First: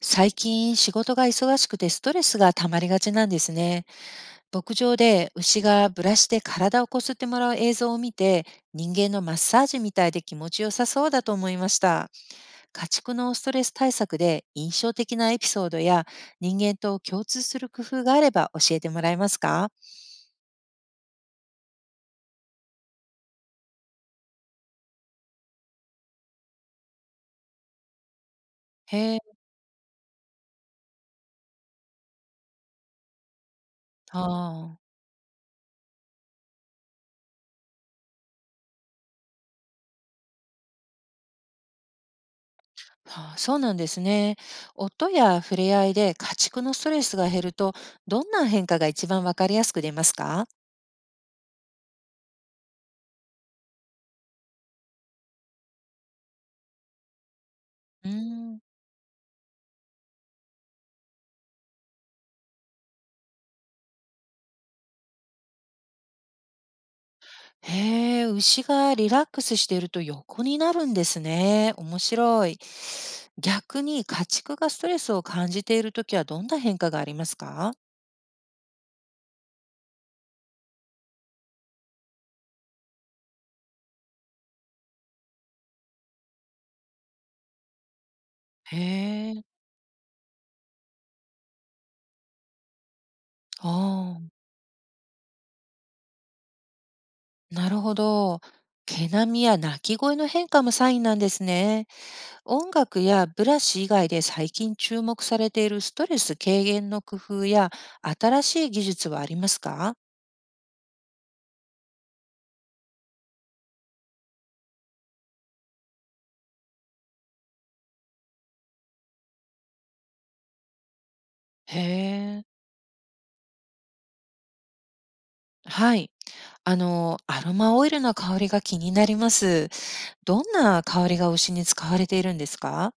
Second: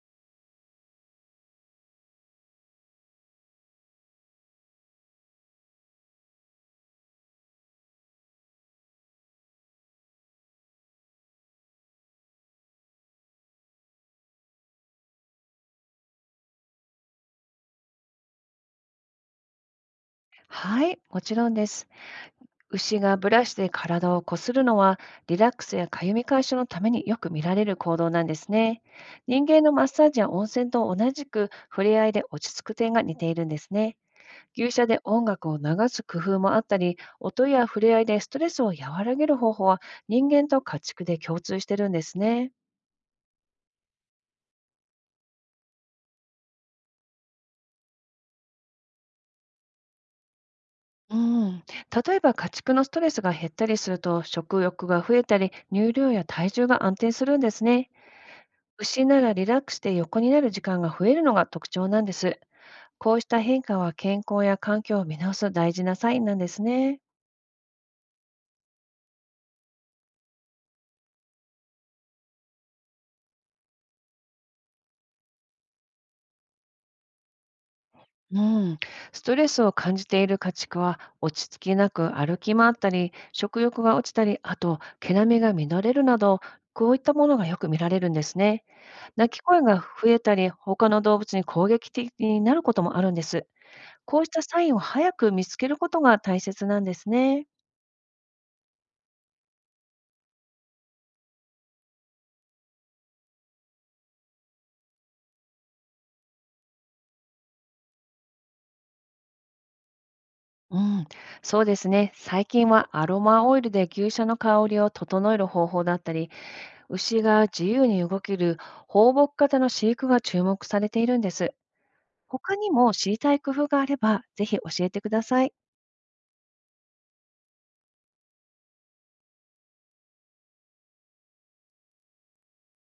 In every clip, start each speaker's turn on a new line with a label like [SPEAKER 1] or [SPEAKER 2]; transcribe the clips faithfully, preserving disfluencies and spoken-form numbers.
[SPEAKER 1] 最近仕事が忙しくてストレスが溜まりがちなんですね。牧場で牛がブラシで体をこすってもらう映像を見て、人間のマッサージみたいで気持ちよさそうだと思いました。家畜のストレス対策で印象的なエピソードや、人間と共通する工夫があれば教えてもらえますか？
[SPEAKER 2] はい、もちろんです。牛がブラシで体をこするのは、リラックスやかゆみ解消のためによく見られる行動なんですね。
[SPEAKER 1] へえ、
[SPEAKER 2] 人間のマッサージや温泉と同じく、触れ合いで落ち着く点が似ているんですね。
[SPEAKER 1] あ
[SPEAKER 2] 牛
[SPEAKER 1] ー、
[SPEAKER 2] 舎で音楽を流す工夫もあったり、音や触れ合いでストレスを和らげる方法は、人間と家畜で共通してるんですね。
[SPEAKER 1] あー、そうなんですね。音や触れ合いで家畜のストレスが減ると、どんな変化が一番わかりやすく出ますか？
[SPEAKER 2] うん、例えば家畜のストレスが減ったりすると食欲が増えたり乳量や体重が安定するんですね。
[SPEAKER 1] うーん。
[SPEAKER 2] 牛ならリラックスで横になる時間が増えるのが特徴なんです。こうした変化は健康や環境を見直す大事なサインなんですね。
[SPEAKER 1] へえ、牛がリラックスしていると横になるんですね。面白い。逆に家畜がストレスを感じているときはどんな変化がありますか？
[SPEAKER 2] うん、ストレスを感じている家畜は落ち着きなく歩き回ったり、食欲が落ちたり、あと毛並みが乱れるなど、こういったものがよく見られるんですね。
[SPEAKER 1] へ
[SPEAKER 2] 鳴き
[SPEAKER 1] え、
[SPEAKER 2] 声が増えたり、他の動物に攻撃的になることもあるんです。こう
[SPEAKER 1] あ
[SPEAKER 2] したサインを早く見つけることが大切なんですね。
[SPEAKER 1] あ、なるほど。毛並みや鳴き声の変化もサインなんですね。音楽やブラシ以外で最近注目されているストレス軽減の工夫や、新しい技術はありますか？
[SPEAKER 2] うん、そうですね。最近はアロマオイルで牛舎の香りを整える方法だったり、牛が自由に動ける放牧型の飼育が注目されているんです。
[SPEAKER 1] へえ、
[SPEAKER 2] 他にも知りたい工夫があれば、ぜひ教えてください。
[SPEAKER 1] はい。あの、アロマオイルの香りが気になります。どんな香りが牛に使われているんですか？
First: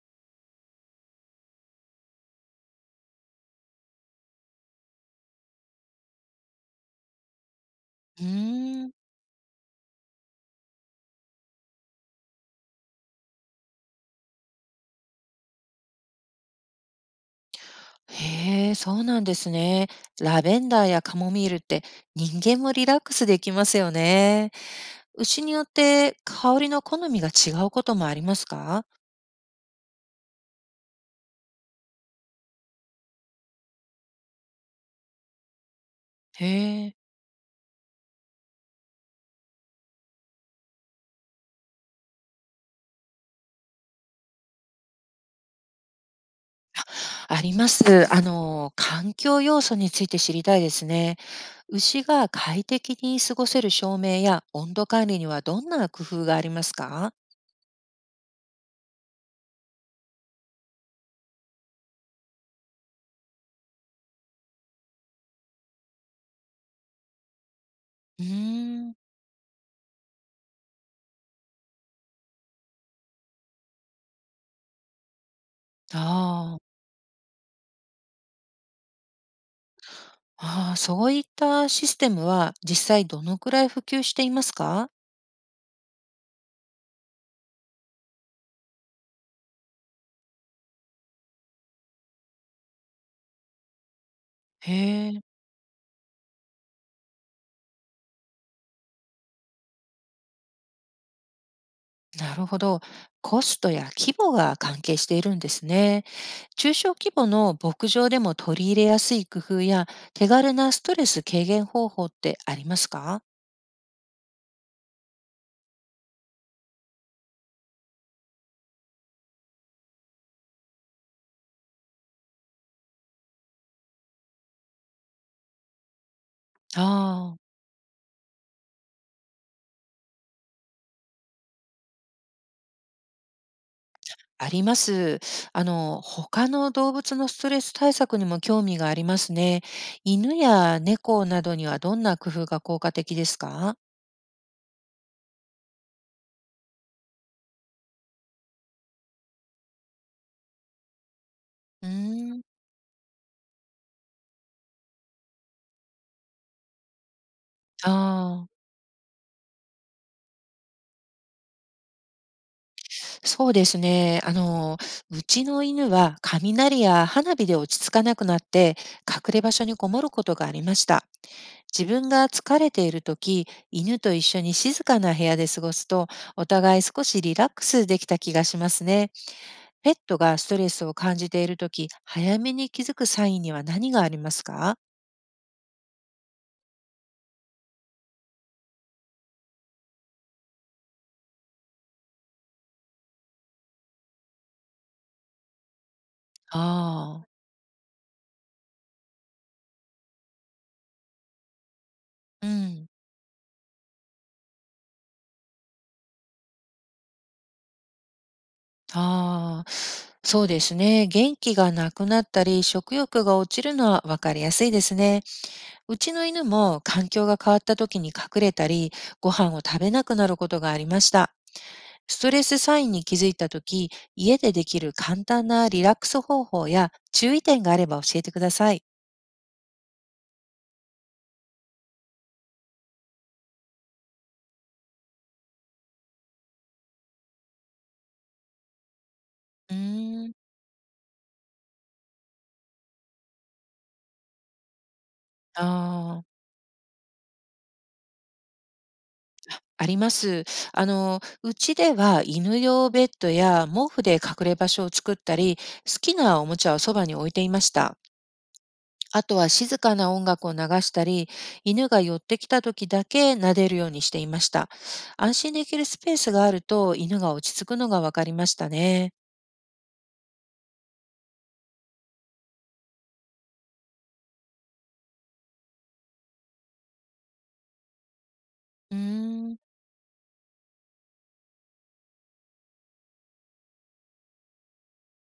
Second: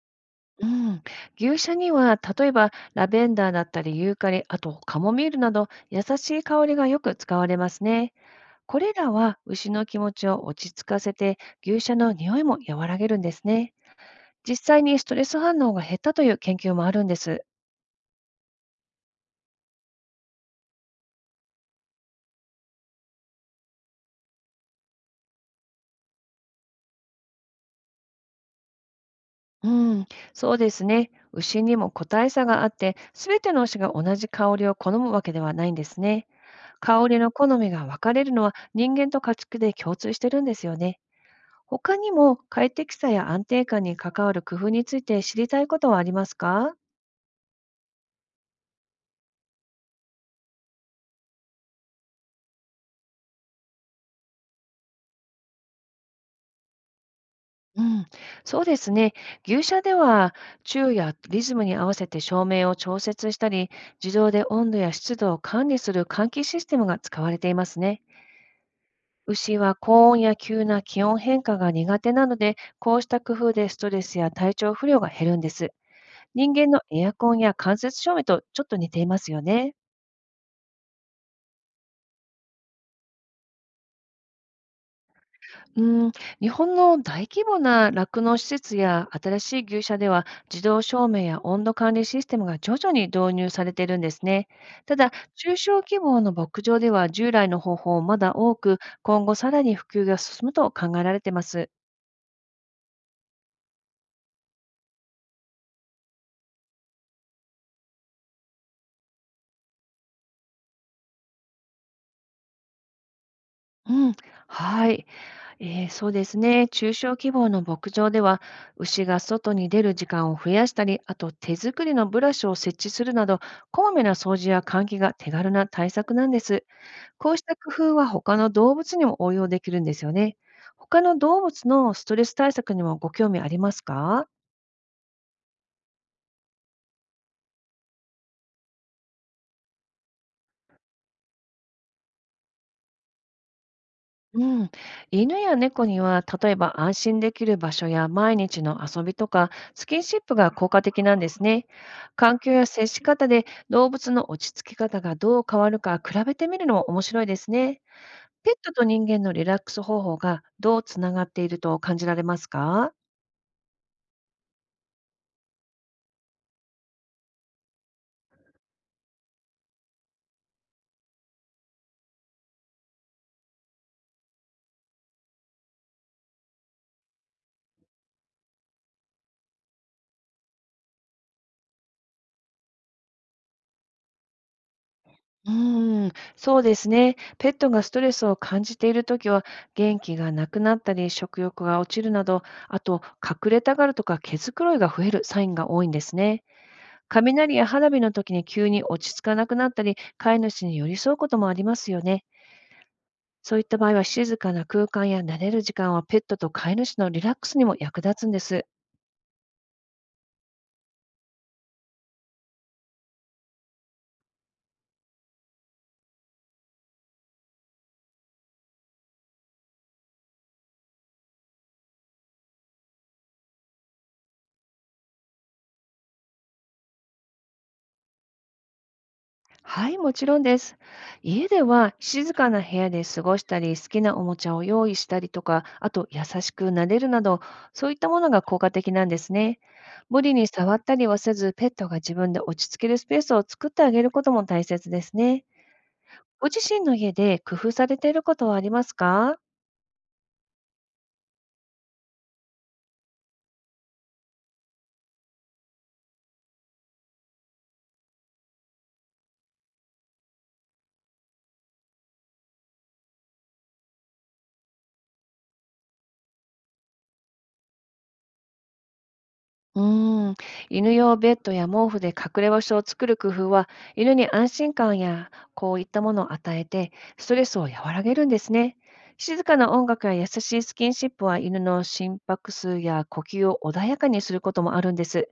[SPEAKER 2] うん、牛舎には例えばラベンダーだったりユーカリ、あとカモミールなど優しい香りがよく使われますね。
[SPEAKER 1] う
[SPEAKER 2] こ
[SPEAKER 1] ーん。
[SPEAKER 2] れらは牛の気持ちを落ち着かせて牛舎の匂いも和らげるんですね。実際にストレス反応が減ったという研究もあるんです。
[SPEAKER 1] へえ、そうなんですね。ラベンダーやカモミールって、人間もリラックスできますよね。牛によって香りの好みが違うこともありますか？
[SPEAKER 2] うん、そうですね。牛にも個体差があって、すべての牛が同じ香りを好むわけではないんですね。
[SPEAKER 1] へえ。
[SPEAKER 2] 香りの好みが分かれるのは人間と家畜で共通してるんですよね。他にも快適さや安定感に関わる工夫について知りたいことはありますか？
[SPEAKER 1] あります。あの、環境要素について知りたいですね。牛が快適に過ごせる照明や温度管理にはどんな工夫がありますか？
[SPEAKER 2] うん、そうですね。牛舎では昼夜リズムに合わせて照明を調節したり、自動で温度や湿度を管理する換気システムが使われていますね。
[SPEAKER 1] うーん。
[SPEAKER 2] 牛は高温や急な気温変化が苦手なので、こうした工夫でストレスや体調不良が減るんです。人
[SPEAKER 1] ああ。
[SPEAKER 2] 間のエアコンや間接照明とちょっと似ていますよね。
[SPEAKER 1] ああ、そういったシステムは実際どのくらい普及していますか？
[SPEAKER 2] うん、日本の大規模な酪農施設や新しい牛舎では自動照明や温度管理システムが徐々に導入されているんですね。た
[SPEAKER 1] へ
[SPEAKER 2] だ、
[SPEAKER 1] え、
[SPEAKER 2] 中小規模の牧場では従来の方法をまだ多く、今後さらに普及が進むと考えられています。
[SPEAKER 1] なるほど。コストや規模が関係しているんですね。中小規模の牧場でも取り入れやすい工夫や、手軽なストレス軽減方法ってありますか？
[SPEAKER 2] うん、はい。えー、そうですね。中小規模の牧場では、牛が外に出る時間を増やしたり、あと手作りのブラシを設置するなど、こまめな掃除や換気が手軽な対策なんです。こ
[SPEAKER 1] ああ、
[SPEAKER 2] うした工夫は他の動物にも応用できるんですよね。他の動物のストレス対策にもご興味ありますか？
[SPEAKER 1] あります。あの、他の動物のストレス対策にも興味がありますね。犬や猫などにはどんな工夫が効果的ですか？
[SPEAKER 2] うん。犬や猫には、例えば安心できる場所や毎日の遊びとか、スキンシップが効果的なんですね。
[SPEAKER 1] うー
[SPEAKER 2] 環
[SPEAKER 1] ん、
[SPEAKER 2] 境や接し方で動物の落ち着き方がどう変わるか比べてみるのも面白いですね。
[SPEAKER 1] あ
[SPEAKER 2] ペッ
[SPEAKER 1] あ。
[SPEAKER 2] トと人間のリラックス方法がどうつながっていると感じられますか？
[SPEAKER 1] そうですね。あの、うちの犬は雷や花火で落ち着かなくなって、隠れ場所にこもることがありました。自分が疲れているとき、犬と一緒に静かな部屋で過ごすと、お互い少しリラックスできた気がしますね。ペットがストレスを感じているとき、早めに気づくサインには何がありますか？
[SPEAKER 2] うーん、そうですね。ペットがストレスを感じているときは、元気がなくなったり、食欲が落ちるなど、あと、隠れたがるとか、毛づくろいが増えるサインが多いんですね。
[SPEAKER 1] ああ、
[SPEAKER 2] 雷や花火の時に急に落ち着かなくなったり、飼い主に寄り添うこともありますよね。
[SPEAKER 1] うん。
[SPEAKER 2] そういった場合は、静かな空間や慣れる時間は、ペットと飼い主のリラックスにも役立つんです。
[SPEAKER 1] ああ、そうですね。元気がなくなったり、食欲が落ちるのはわかりやすいですね。うちの犬も環境が変わった時に隠れたり、ご飯を食べなくなることがありました。ストレスサインに気づいた時、家でできる簡単なリラックス方法や注意点があれば教えてください。
[SPEAKER 2] はい、もちろんです。家では静かな部屋で過ごしたり、好きなおもちゃを用意したりとか、あと優しく撫でるなど、そういったものが効果的なんですね。
[SPEAKER 1] う
[SPEAKER 2] 無
[SPEAKER 1] ーん、
[SPEAKER 2] 理に触ったりはせず、ペットが自分で落ち着けるスペースを作ってあげることも大切ですね。
[SPEAKER 1] ああ、
[SPEAKER 2] ご自身の家で工夫されていることはありますか？
[SPEAKER 1] あります。あの、うちでは犬用ベッドや毛布で隠れ場所を作ったり、好きなおもちゃをそばに置いていました。あとは静かな音楽を流したり、犬が寄ってきた時だけ撫でるようにしていました。安心できるスペースがあると犬が落ち着くのが分かりましたね。
[SPEAKER 2] うーん、犬用ベッドや毛布で隠れ場所を作る工夫は、犬に安心感やこういったものを与えて、ストレスを和らげるんですね。
[SPEAKER 1] うー
[SPEAKER 2] 静か
[SPEAKER 1] ん、
[SPEAKER 2] な音楽や優しいスキンシップは犬の心拍数や呼吸を穏やかにすることもあるんです。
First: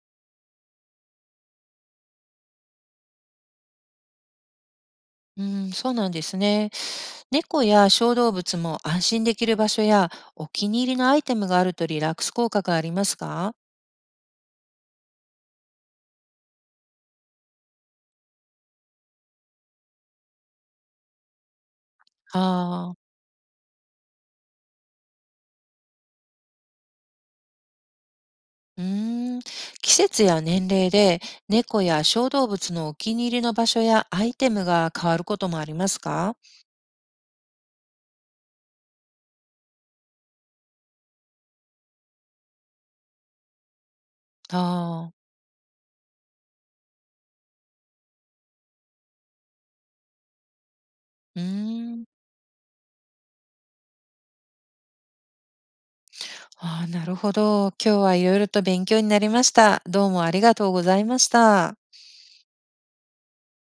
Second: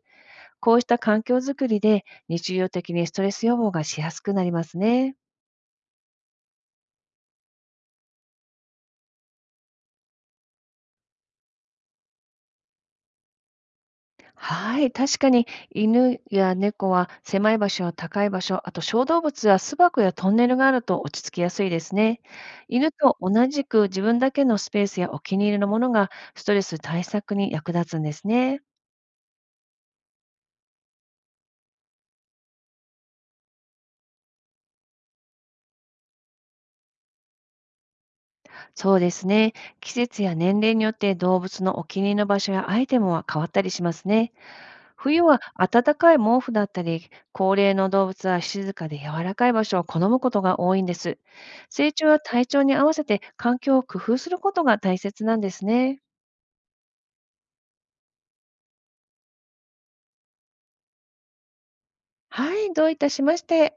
[SPEAKER 2] こうした環境づくりで日常的にストレス予防がしやすくなりますね。
[SPEAKER 1] うん、そうなんですね。猫や小動物も安心できる場所や、お気に入りのアイテムがあるとリラックス効果がありますか？
[SPEAKER 2] はい、確かに犬や猫は狭い場所や高い場所、あと小動物は巣箱やトンネルがあると落ち着きやすいですね。犬
[SPEAKER 1] ああ、
[SPEAKER 2] と同じく自分だけのスペースやお気に入りのものがストレス対策に役立つんですね。
[SPEAKER 1] うーん。季節や年齢で、猫や小動物のお気に入りの場所やアイテムが変わることもありますか？
[SPEAKER 2] そうですね。季節や年齢によって動物のお気に入りの場所やアイテムは変わったりしますね。
[SPEAKER 1] あ
[SPEAKER 2] 冬
[SPEAKER 1] あ、
[SPEAKER 2] は暖かい毛布だったり、高齢の動物は静かで柔らかい場所を好むことが多いんです。
[SPEAKER 1] うー
[SPEAKER 2] 成長
[SPEAKER 1] ん。
[SPEAKER 2] は体調に合わせて環境を工夫することが大切なんですね。
[SPEAKER 1] ああ、なるほど。今日はいろいろと勉強になりました。どうもありがとうございました。
[SPEAKER 2] はい、どういたしまして。